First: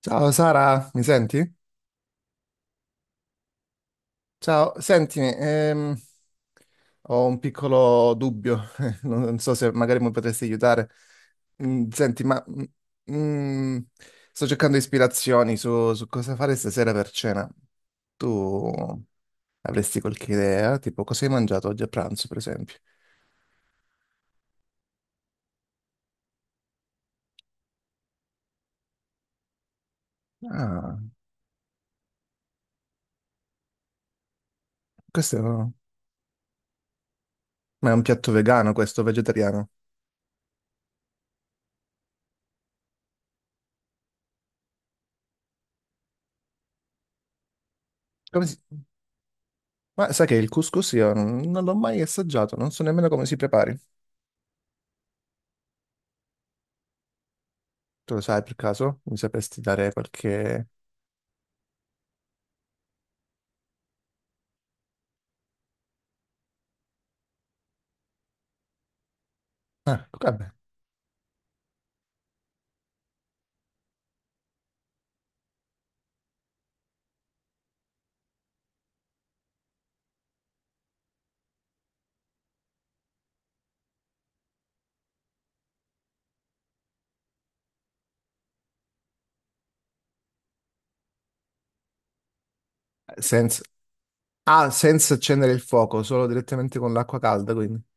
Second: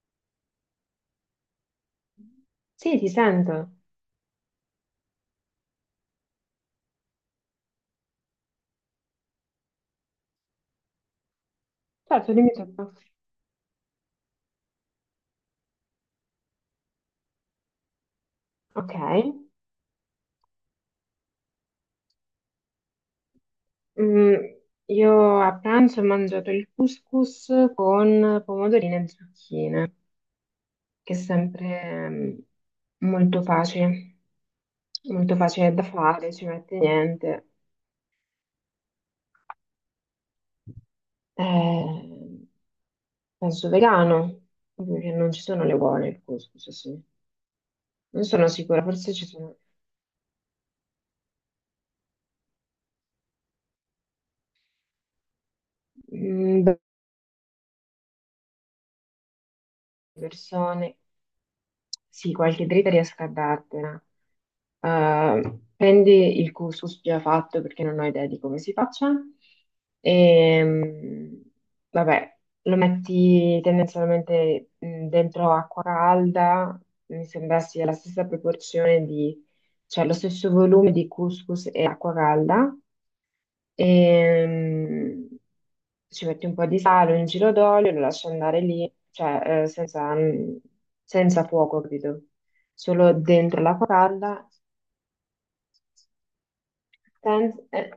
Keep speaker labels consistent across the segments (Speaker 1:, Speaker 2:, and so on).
Speaker 1: Ciao Sara, mi senti?
Speaker 2: Sì, ti sento.
Speaker 1: Ciao, sentimi, ho un piccolo dubbio, non so se magari mi potresti aiutare. Mm, senti,
Speaker 2: Certo,
Speaker 1: ma
Speaker 2: dimmi tutto.
Speaker 1: mm, sto cercando ispirazioni su cosa fare stasera per cena. Tu
Speaker 2: Ok.
Speaker 1: avresti qualche idea? Tipo, cosa hai mangiato oggi a pranzo, per esempio?
Speaker 2: Mm, io a pranzo ho mangiato il couscous con pomodorini e zucchine,
Speaker 1: Ah,
Speaker 2: che è sempre molto facile,
Speaker 1: questo
Speaker 2: molto
Speaker 1: è un,
Speaker 2: facile da fare, ci mette niente.
Speaker 1: ma è un piatto vegano, questo vegetariano.
Speaker 2: Eh, penso vegano, proprio che non ci sono le uova il couscous, sì. Non
Speaker 1: Come
Speaker 2: sono
Speaker 1: si-
Speaker 2: sicura, forse ci sono
Speaker 1: Ma sai che il couscous io non l'ho mai assaggiato, non so nemmeno come si prepari.
Speaker 2: mm,
Speaker 1: Tu lo sai per caso? Mi sapresti dare qualche...
Speaker 2: persone, sì, qualche dritta riesco a dartela. Prendi il couscous già fatto perché non ho idea di come si faccia
Speaker 1: Ah, ecco, vabbè.
Speaker 2: e vabbè, lo metti tendenzialmente dentro acqua calda, mi sembra sia la stessa proporzione di, cioè lo stesso volume di couscous e acqua calda e ci metti un po' di sale, un giro d'olio, lo lasci andare lì, cioè senza, senza fuoco, capito? Solo
Speaker 1: Senza...
Speaker 2: dentro l'acqua calda.
Speaker 1: Ah, senza accendere il fuoco, solo direttamente con l'acqua calda,
Speaker 2: Stand-
Speaker 1: quindi.
Speaker 2: eh,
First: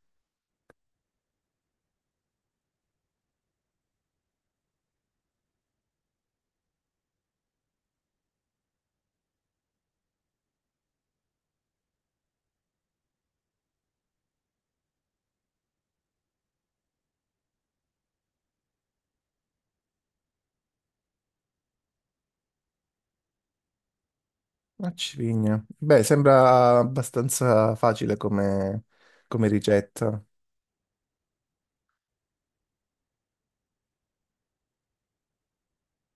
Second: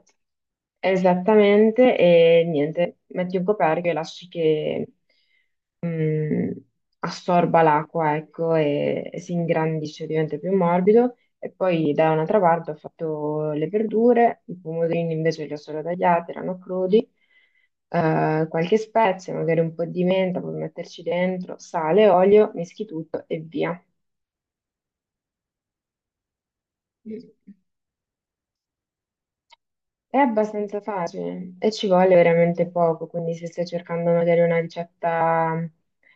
Speaker 2: Esattamente, e niente, metti un coperchio e lasci che mm, assorba l'acqua, ecco, e si ingrandisce, diventa più morbido. E poi da un'altra parte ho fatto le verdure, i pomodorini invece li ho solo tagliati, erano crudi, qualche spezia, magari un po' di menta, puoi metterci dentro, sale, olio, mischi tutto e via.
Speaker 1: Una civigna. Beh, sembra abbastanza facile come
Speaker 2: È
Speaker 1: ricetta.
Speaker 2: abbastanza facile e ci vuole veramente poco, quindi se stai cercando magari una ricetta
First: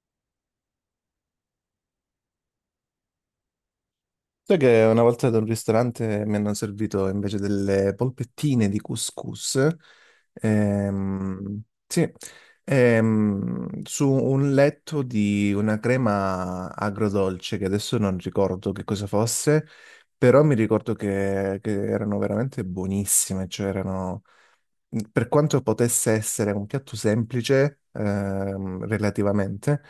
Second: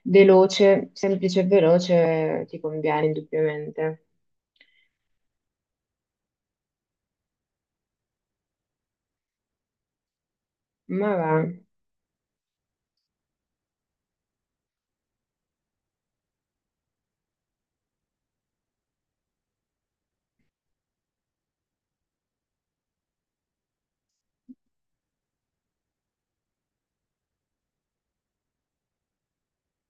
Speaker 2: veloce, semplice e veloce, ti conviene indubbiamente.
Speaker 1: Sai che una volta ad un ristorante mi hanno servito invece delle polpettine di couscous,
Speaker 2: Ma va.
Speaker 1: sì, su un letto di una crema agrodolce che adesso non ricordo che cosa fosse, però mi ricordo che erano veramente buonissime, cioè erano mhmm, per quanto potesse essere un piatto semplice, relativamente,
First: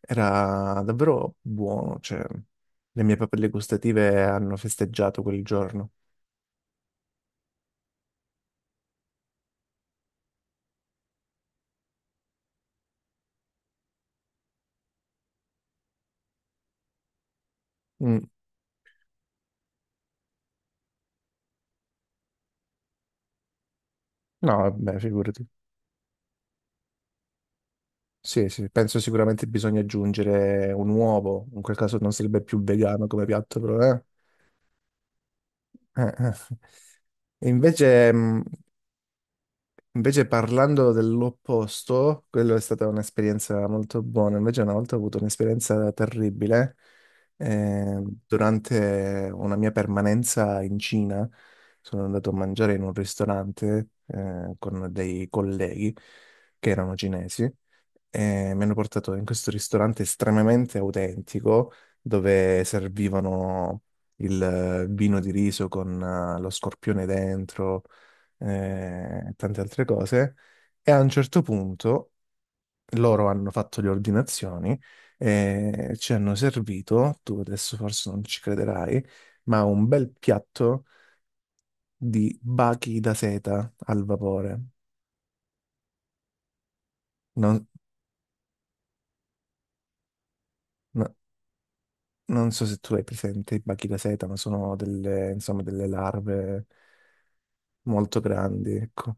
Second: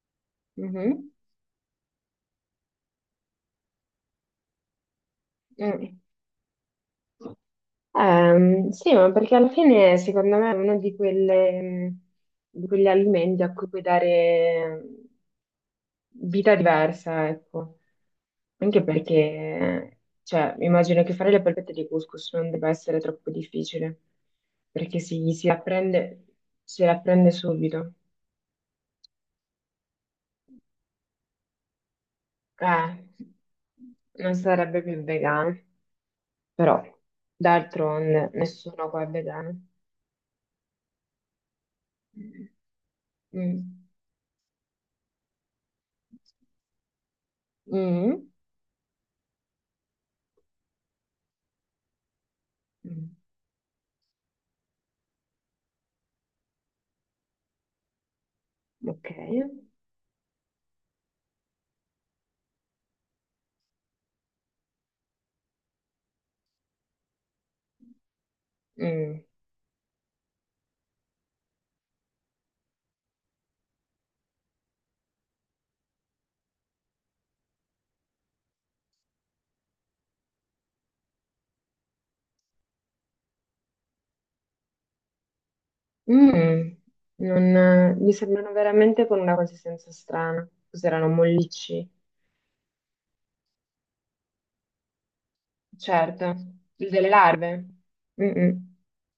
Speaker 1: era
Speaker 2: Mhm.
Speaker 1: davvero buono, cioè le mie papille gustative hanno festeggiato quel giorno.
Speaker 2: Mm. Sì, ma perché alla fine secondo me è uno di di quegli alimenti a cui puoi dare vita diversa, ecco.
Speaker 1: Mm.
Speaker 2: Anche perché, cioè, immagino che fare le polpette di couscous non debba essere troppo difficile,
Speaker 1: No,
Speaker 2: perché
Speaker 1: vabbè,
Speaker 2: si,
Speaker 1: figurati.
Speaker 2: si apprende, si apprende subito.
Speaker 1: Sì, sì, penso sicuramente bisogna aggiungere un uovo, in quel caso non sarebbe più vegano
Speaker 2: Eh,
Speaker 1: come piatto, però
Speaker 2: non sarebbe più vegano,
Speaker 1: Eh.
Speaker 2: però
Speaker 1: E invece,
Speaker 2: d'altronde nessuno qua è vegano.
Speaker 1: invece parlando dell'opposto,
Speaker 2: Mm.
Speaker 1: quello è stata
Speaker 2: Mm.
Speaker 1: un'esperienza molto buona. Invece una volta ho avuto un'esperienza terribile
Speaker 2: Mm.
Speaker 1: durante una mia permanenza in Cina. Sono andato a mangiare in un
Speaker 2: Mm.
Speaker 1: ristorante con dei colleghi che erano cinesi e mi hanno
Speaker 2: Ok.
Speaker 1: portato in questo ristorante estremamente autentico dove servivano il vino di riso con lo scorpione dentro,
Speaker 2: Mm.
Speaker 1: e tante altre cose. E a un certo punto loro hanno fatto le ordinazioni e ci hanno servito, tu adesso forse non ci crederai, ma un bel piatto di bachi da seta al vapore.
Speaker 2: Mm.
Speaker 1: Non-
Speaker 2: Non, mi sembrano veramente con una consistenza strana. Cos'erano
Speaker 1: no-
Speaker 2: mollicci?
Speaker 1: Non so se tu hai presente i bachi da seta, ma sono delle, insomma, delle
Speaker 2: Certo,
Speaker 1: larve
Speaker 2: il delle larve.
Speaker 1: molto
Speaker 2: Mm-mm.
Speaker 1: grandi, ecco.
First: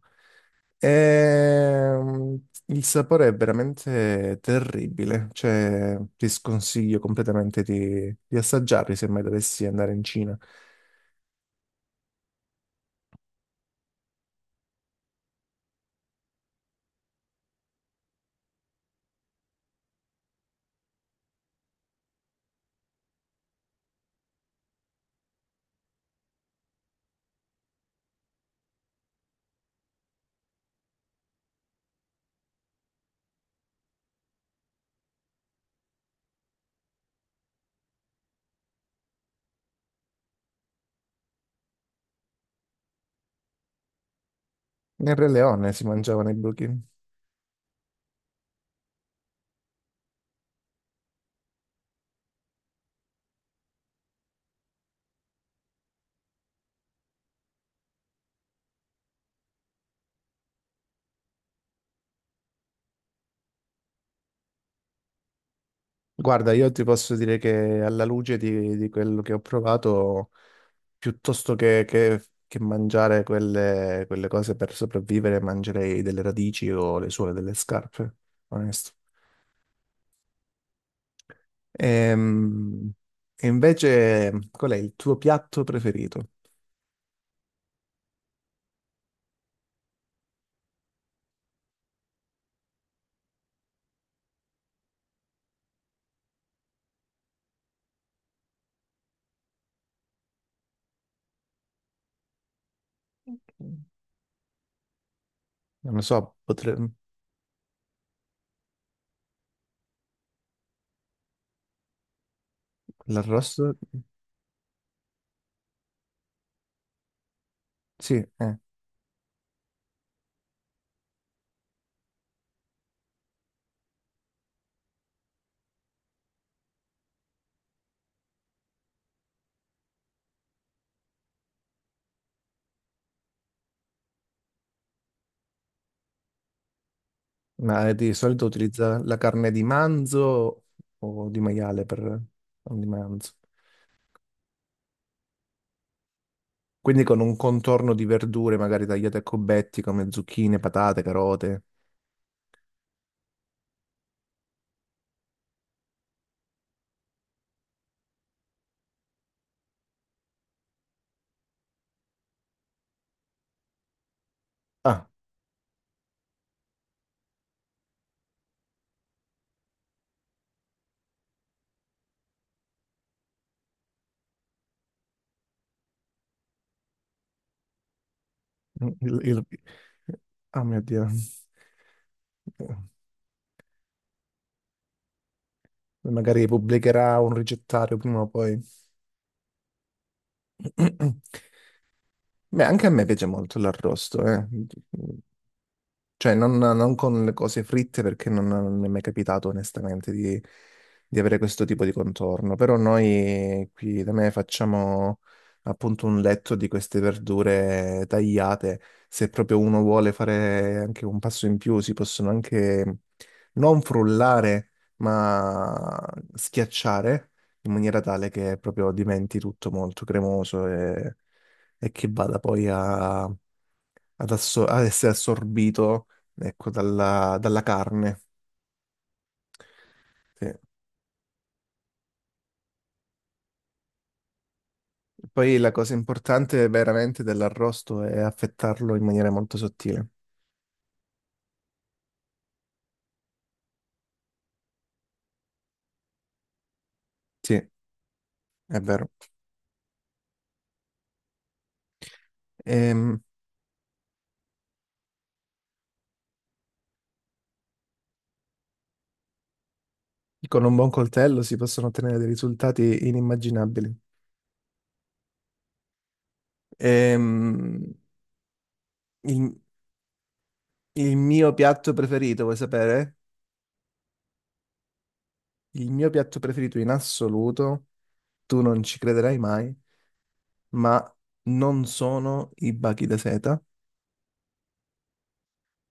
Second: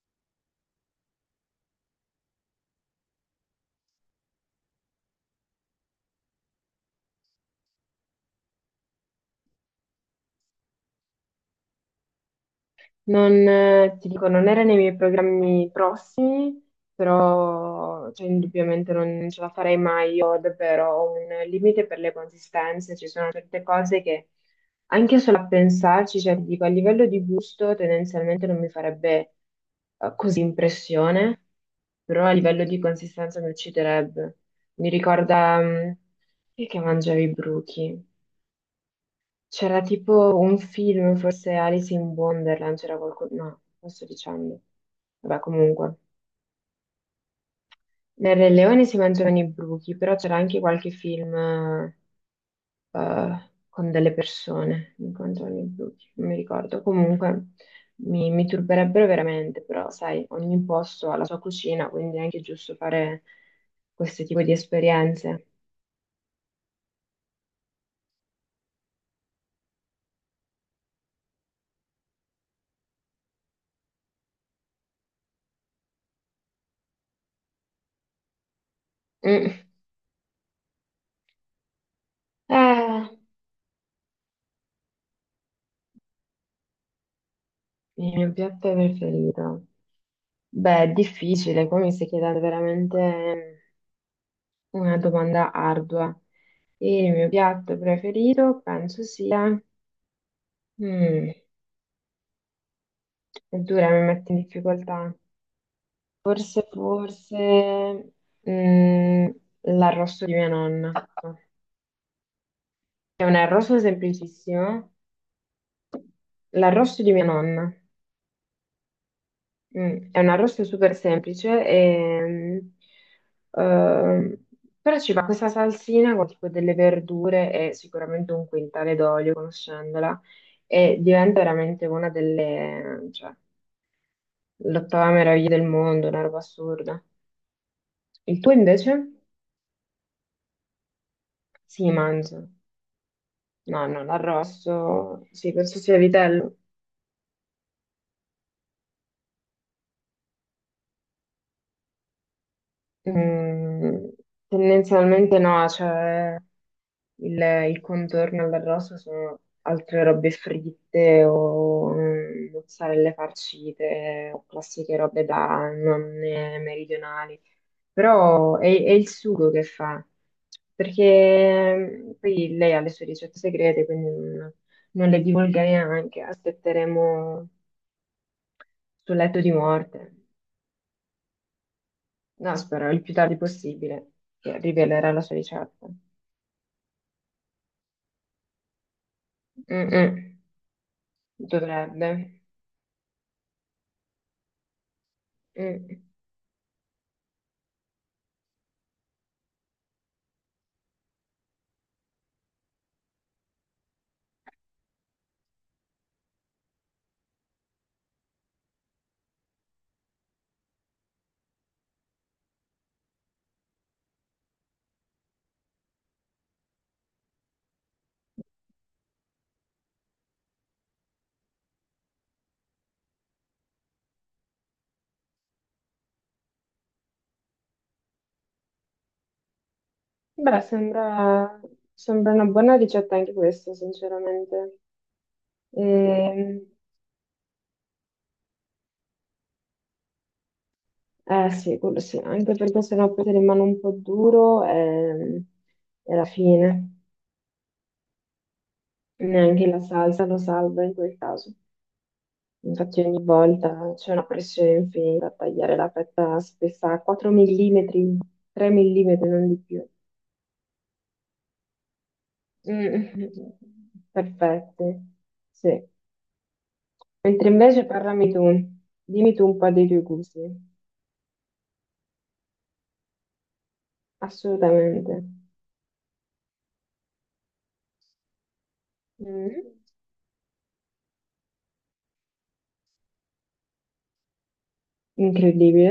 Speaker 1: Il sapore è veramente terribile, cioè ti sconsiglio completamente di assaggiarli se mai dovessi andare in Cina.
Speaker 2: Non, ti dico, non era nei miei programmi prossimi, però cioè, indubbiamente non ce la farei mai. Io davvero ho un limite per le consistenze, ci sono certe cose che anche solo a pensarci, cioè ti dico, a livello di gusto tendenzialmente non mi farebbe così impressione, però a livello di consistenza mi ucciderebbe. Mi ricorda, chi è che mangiavi i bruchi? C'era tipo un film, forse Alice in Wonderland, c'era qualcosa. No, non sto dicendo.
Speaker 1: Nel Re
Speaker 2: Vabbè,
Speaker 1: Leone si
Speaker 2: comunque.
Speaker 1: mangiavano i buchi.
Speaker 2: Nel Re Leone si mangiavano i bruchi, però c'era anche qualche film con delle persone che mangiavano i bruchi, non mi ricordo. Comunque, mi turberebbero veramente, però sai, ogni posto ha la sua cucina, quindi è anche giusto fare questo tipo di esperienze.
Speaker 1: Guarda, io ti posso dire che alla luce di quello che ho provato, piuttosto che mangiare quelle cose per sopravvivere, mangerei delle radici o le suole delle scarpe, onesto.
Speaker 2: Mm.
Speaker 1: Ehm,
Speaker 2: Eh,
Speaker 1: E, invece, qual è il tuo piatto preferito?
Speaker 2: il mio piatto preferito. Beh, è difficile, qua mi stai chiedendo veramente una domanda ardua. E il mio piatto preferito penso sia... Mm, è
Speaker 1: Ok.
Speaker 2: dura, mi mette in difficoltà.
Speaker 1: Non lo so,
Speaker 2: Forse, forse mm, l'arrosto di mia nonna. È un
Speaker 1: l'arrosto?
Speaker 2: arrosto semplicissimo, l'arrosto di mia nonna.
Speaker 1: Sì, eh.
Speaker 2: Mm. È un arrosto super semplice, e, ehm, però ci va questa salsina con tipo delle verdure e sicuramente un quintale d'olio, conoscendola, e diventa veramente una delle, cioè, l'ottava meraviglia del mondo, una roba assurda.
Speaker 1: Ma di
Speaker 2: Il
Speaker 1: solito
Speaker 2: tuo
Speaker 1: utilizza
Speaker 2: invece?
Speaker 1: la carne di manzo o di maiale
Speaker 2: Sì,
Speaker 1: per...
Speaker 2: mangio.
Speaker 1: o di manzo.
Speaker 2: No, no, l'arrosto, sì, penso sia vitello.
Speaker 1: Quindi con un contorno di verdure magari tagliate a cubetti come zucchine, patate, carote.
Speaker 2: Mm, tendenzialmente no, cioè... Il, il contorno all'arrosto sono altre robe fritte o mozzarelle farcite o classiche
Speaker 1: Ah,
Speaker 2: robe da nonne meridionali. Però è il sugo che fa, perché poi lei ha le sue ricette segrete, quindi non, non le divulgherei neanche. Aspetteremo sul
Speaker 1: il-
Speaker 2: letto
Speaker 1: il-
Speaker 2: di morte.
Speaker 1: ah, mio Dio.
Speaker 2: No, spero il più tardi possibile che rivelerà la sua ricetta.
Speaker 1: Magari pubblicherà un ricettario prima o poi.
Speaker 2: Mm-mm, dovrebbe.
Speaker 1: Beh, anche a me piace molto l'arrosto, eh.
Speaker 2: Mm.
Speaker 1: Cioè, non con le cose fritte perché non mi è mai capitato onestamente di avere questo tipo di contorno. Però noi qui da me facciamo appunto un letto di queste verdure tagliate. Se proprio uno vuole fare anche un passo in più, si possono anche non frullare, ma schiacciare in maniera tale che proprio diventi tutto molto cremoso e che vada poi a ad essere assorbito, ecco, dalla carne. Sì.
Speaker 2: Beh, sembra una buona ricetta anche questa, sinceramente.
Speaker 1: Poi la cosa importante
Speaker 2: Ehm,
Speaker 1: veramente dell'arrosto è affettarlo in maniera molto sottile.
Speaker 2: eh sì, quello sì, anche perché sennò poi ti rimane un po' duro e alla fine
Speaker 1: Sì, è vero.
Speaker 2: neanche la salsa lo salva in quel caso. Infatti
Speaker 1: Ehm,
Speaker 2: ogni volta c'è una pressione infinita a tagliare la fetta spessa a 4 mm, 3 mm, non di più.
Speaker 1: con un buon coltello si possono ottenere dei risultati
Speaker 2: Mm,
Speaker 1: inimmaginabili.
Speaker 2: perfette, sì. Mentre
Speaker 1: Ehm,
Speaker 2: invece parlami tu, dimmi tu
Speaker 1: il,
Speaker 2: un po' dei tuoi gusti.
Speaker 1: il mio piatto preferito, vuoi sapere?
Speaker 2: Assolutamente.
Speaker 1: Il mio piatto preferito in assoluto, tu non ci crederai mai,
Speaker 2: Mm.
Speaker 1: ma non sono i bachi da seta.
Speaker 2: Incredibile.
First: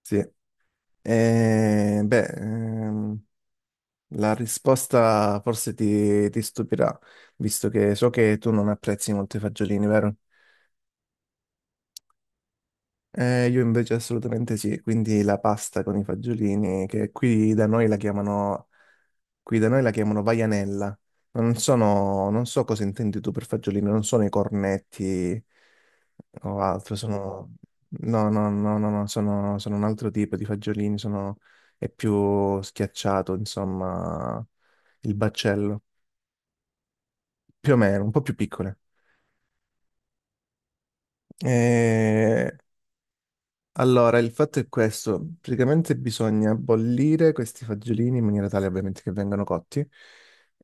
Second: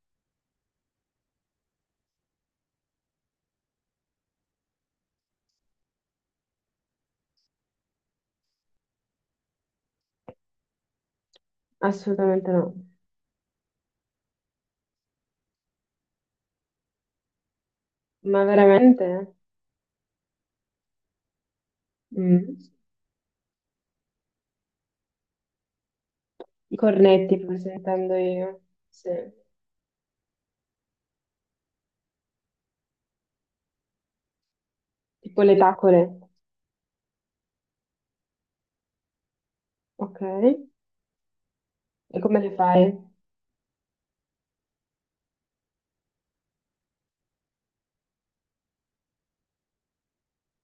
Speaker 1: Sì. Beh, la risposta forse ti stupirà, visto che so che tu non apprezzi molto i fagiolini, vero?
Speaker 2: Assolutamente no.
Speaker 1: Io invece assolutamente sì, quindi la pasta con i fagiolini, che
Speaker 2: Ma veramente?
Speaker 1: qui da noi la chiamano vaianella. Non
Speaker 2: Mm.
Speaker 1: so cosa intendi tu per fagiolini, non sono i cornetti o
Speaker 2: I
Speaker 1: altro,
Speaker 2: cornetti,
Speaker 1: sono...
Speaker 2: forse intendo
Speaker 1: No, no,
Speaker 2: io.
Speaker 1: no, no, no,
Speaker 2: Sì.
Speaker 1: sono un altro tipo di fagiolini, sono... è più schiacciato, insomma, il
Speaker 2: Tipo le
Speaker 1: baccello,
Speaker 2: tacole.
Speaker 1: più o meno, un po' più piccole.
Speaker 2: Ok. E
Speaker 1: E
Speaker 2: come le fai?
Speaker 1: allora, il fatto è questo, praticamente bisogna bollire questi fagiolini in maniera tale ovviamente che vengano cotti,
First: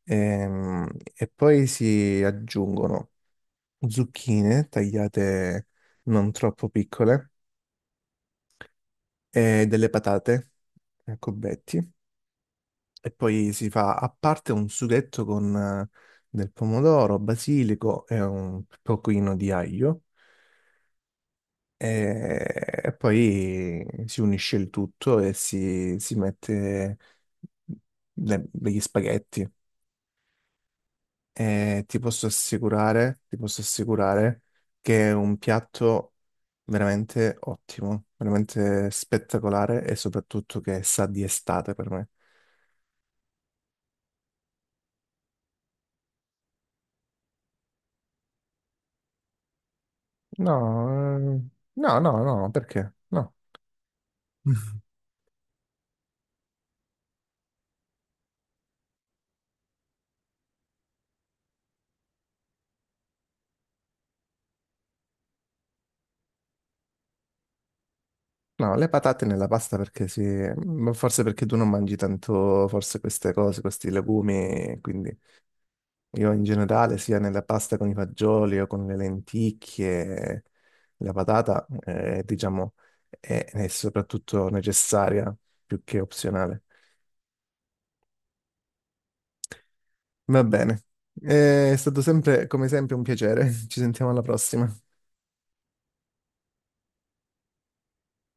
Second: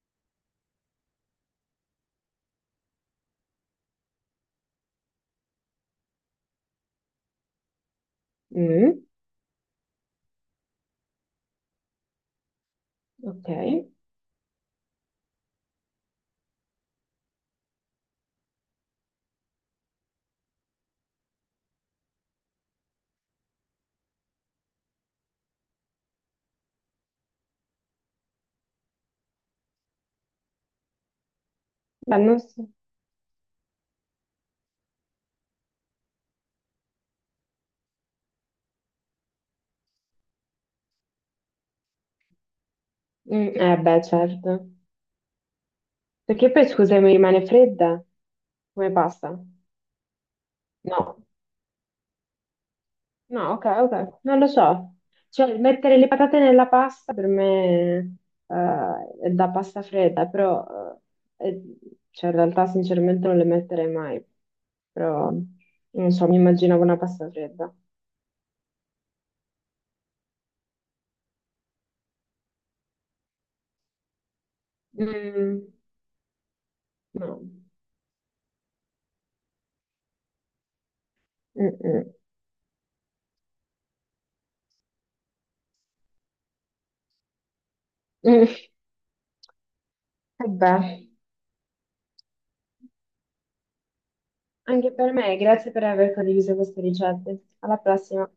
Speaker 1: ehm, e poi si aggiungono zucchine tagliate non troppo piccole
Speaker 2: Mm.
Speaker 1: e delle patate a cubetti e
Speaker 2: Ok.
Speaker 1: poi si
Speaker 2: Beh,
Speaker 1: fa a parte un sughetto con del pomodoro, basilico e un pochino di aglio. E poi si unisce il tutto e si mette degli spaghetti. E
Speaker 2: non so.
Speaker 1: ti posso assicurare che è un piatto veramente ottimo, veramente spettacolare e soprattutto che sa di estate per me.
Speaker 2: Mm, eh beh, certo. Perché poi, scusa, mi rimane fredda? Come pasta?
Speaker 1: No,
Speaker 2: No.
Speaker 1: eh, no, no, no, perché? No.
Speaker 2: No, ok, ok, non lo so. Cioè, mettere le patate nella pasta per me è da pasta fredda, però eh, è- cioè, in realtà sinceramente non le metterei mai, però non so, mi immaginavo una pasta fredda.
Speaker 1: No, le patate nella pasta perché sì, ma forse perché tu non mangi tanto, forse queste cose, questi legumi, quindi...
Speaker 2: Mm,
Speaker 1: Io in generale, sia nella
Speaker 2: no.
Speaker 1: pasta con i fagioli o con le lenticchie, la patata,
Speaker 2: Mm-mm.
Speaker 1: diciamo, è soprattutto necessaria più che opzionale.
Speaker 2: Mm.
Speaker 1: Va
Speaker 2: Vabbè,
Speaker 1: bene. È stato sempre, come sempre, un piacere. Ci sentiamo alla prossima.
Speaker 2: anche per me, grazie per aver condiviso queste ricette. Alla prossima.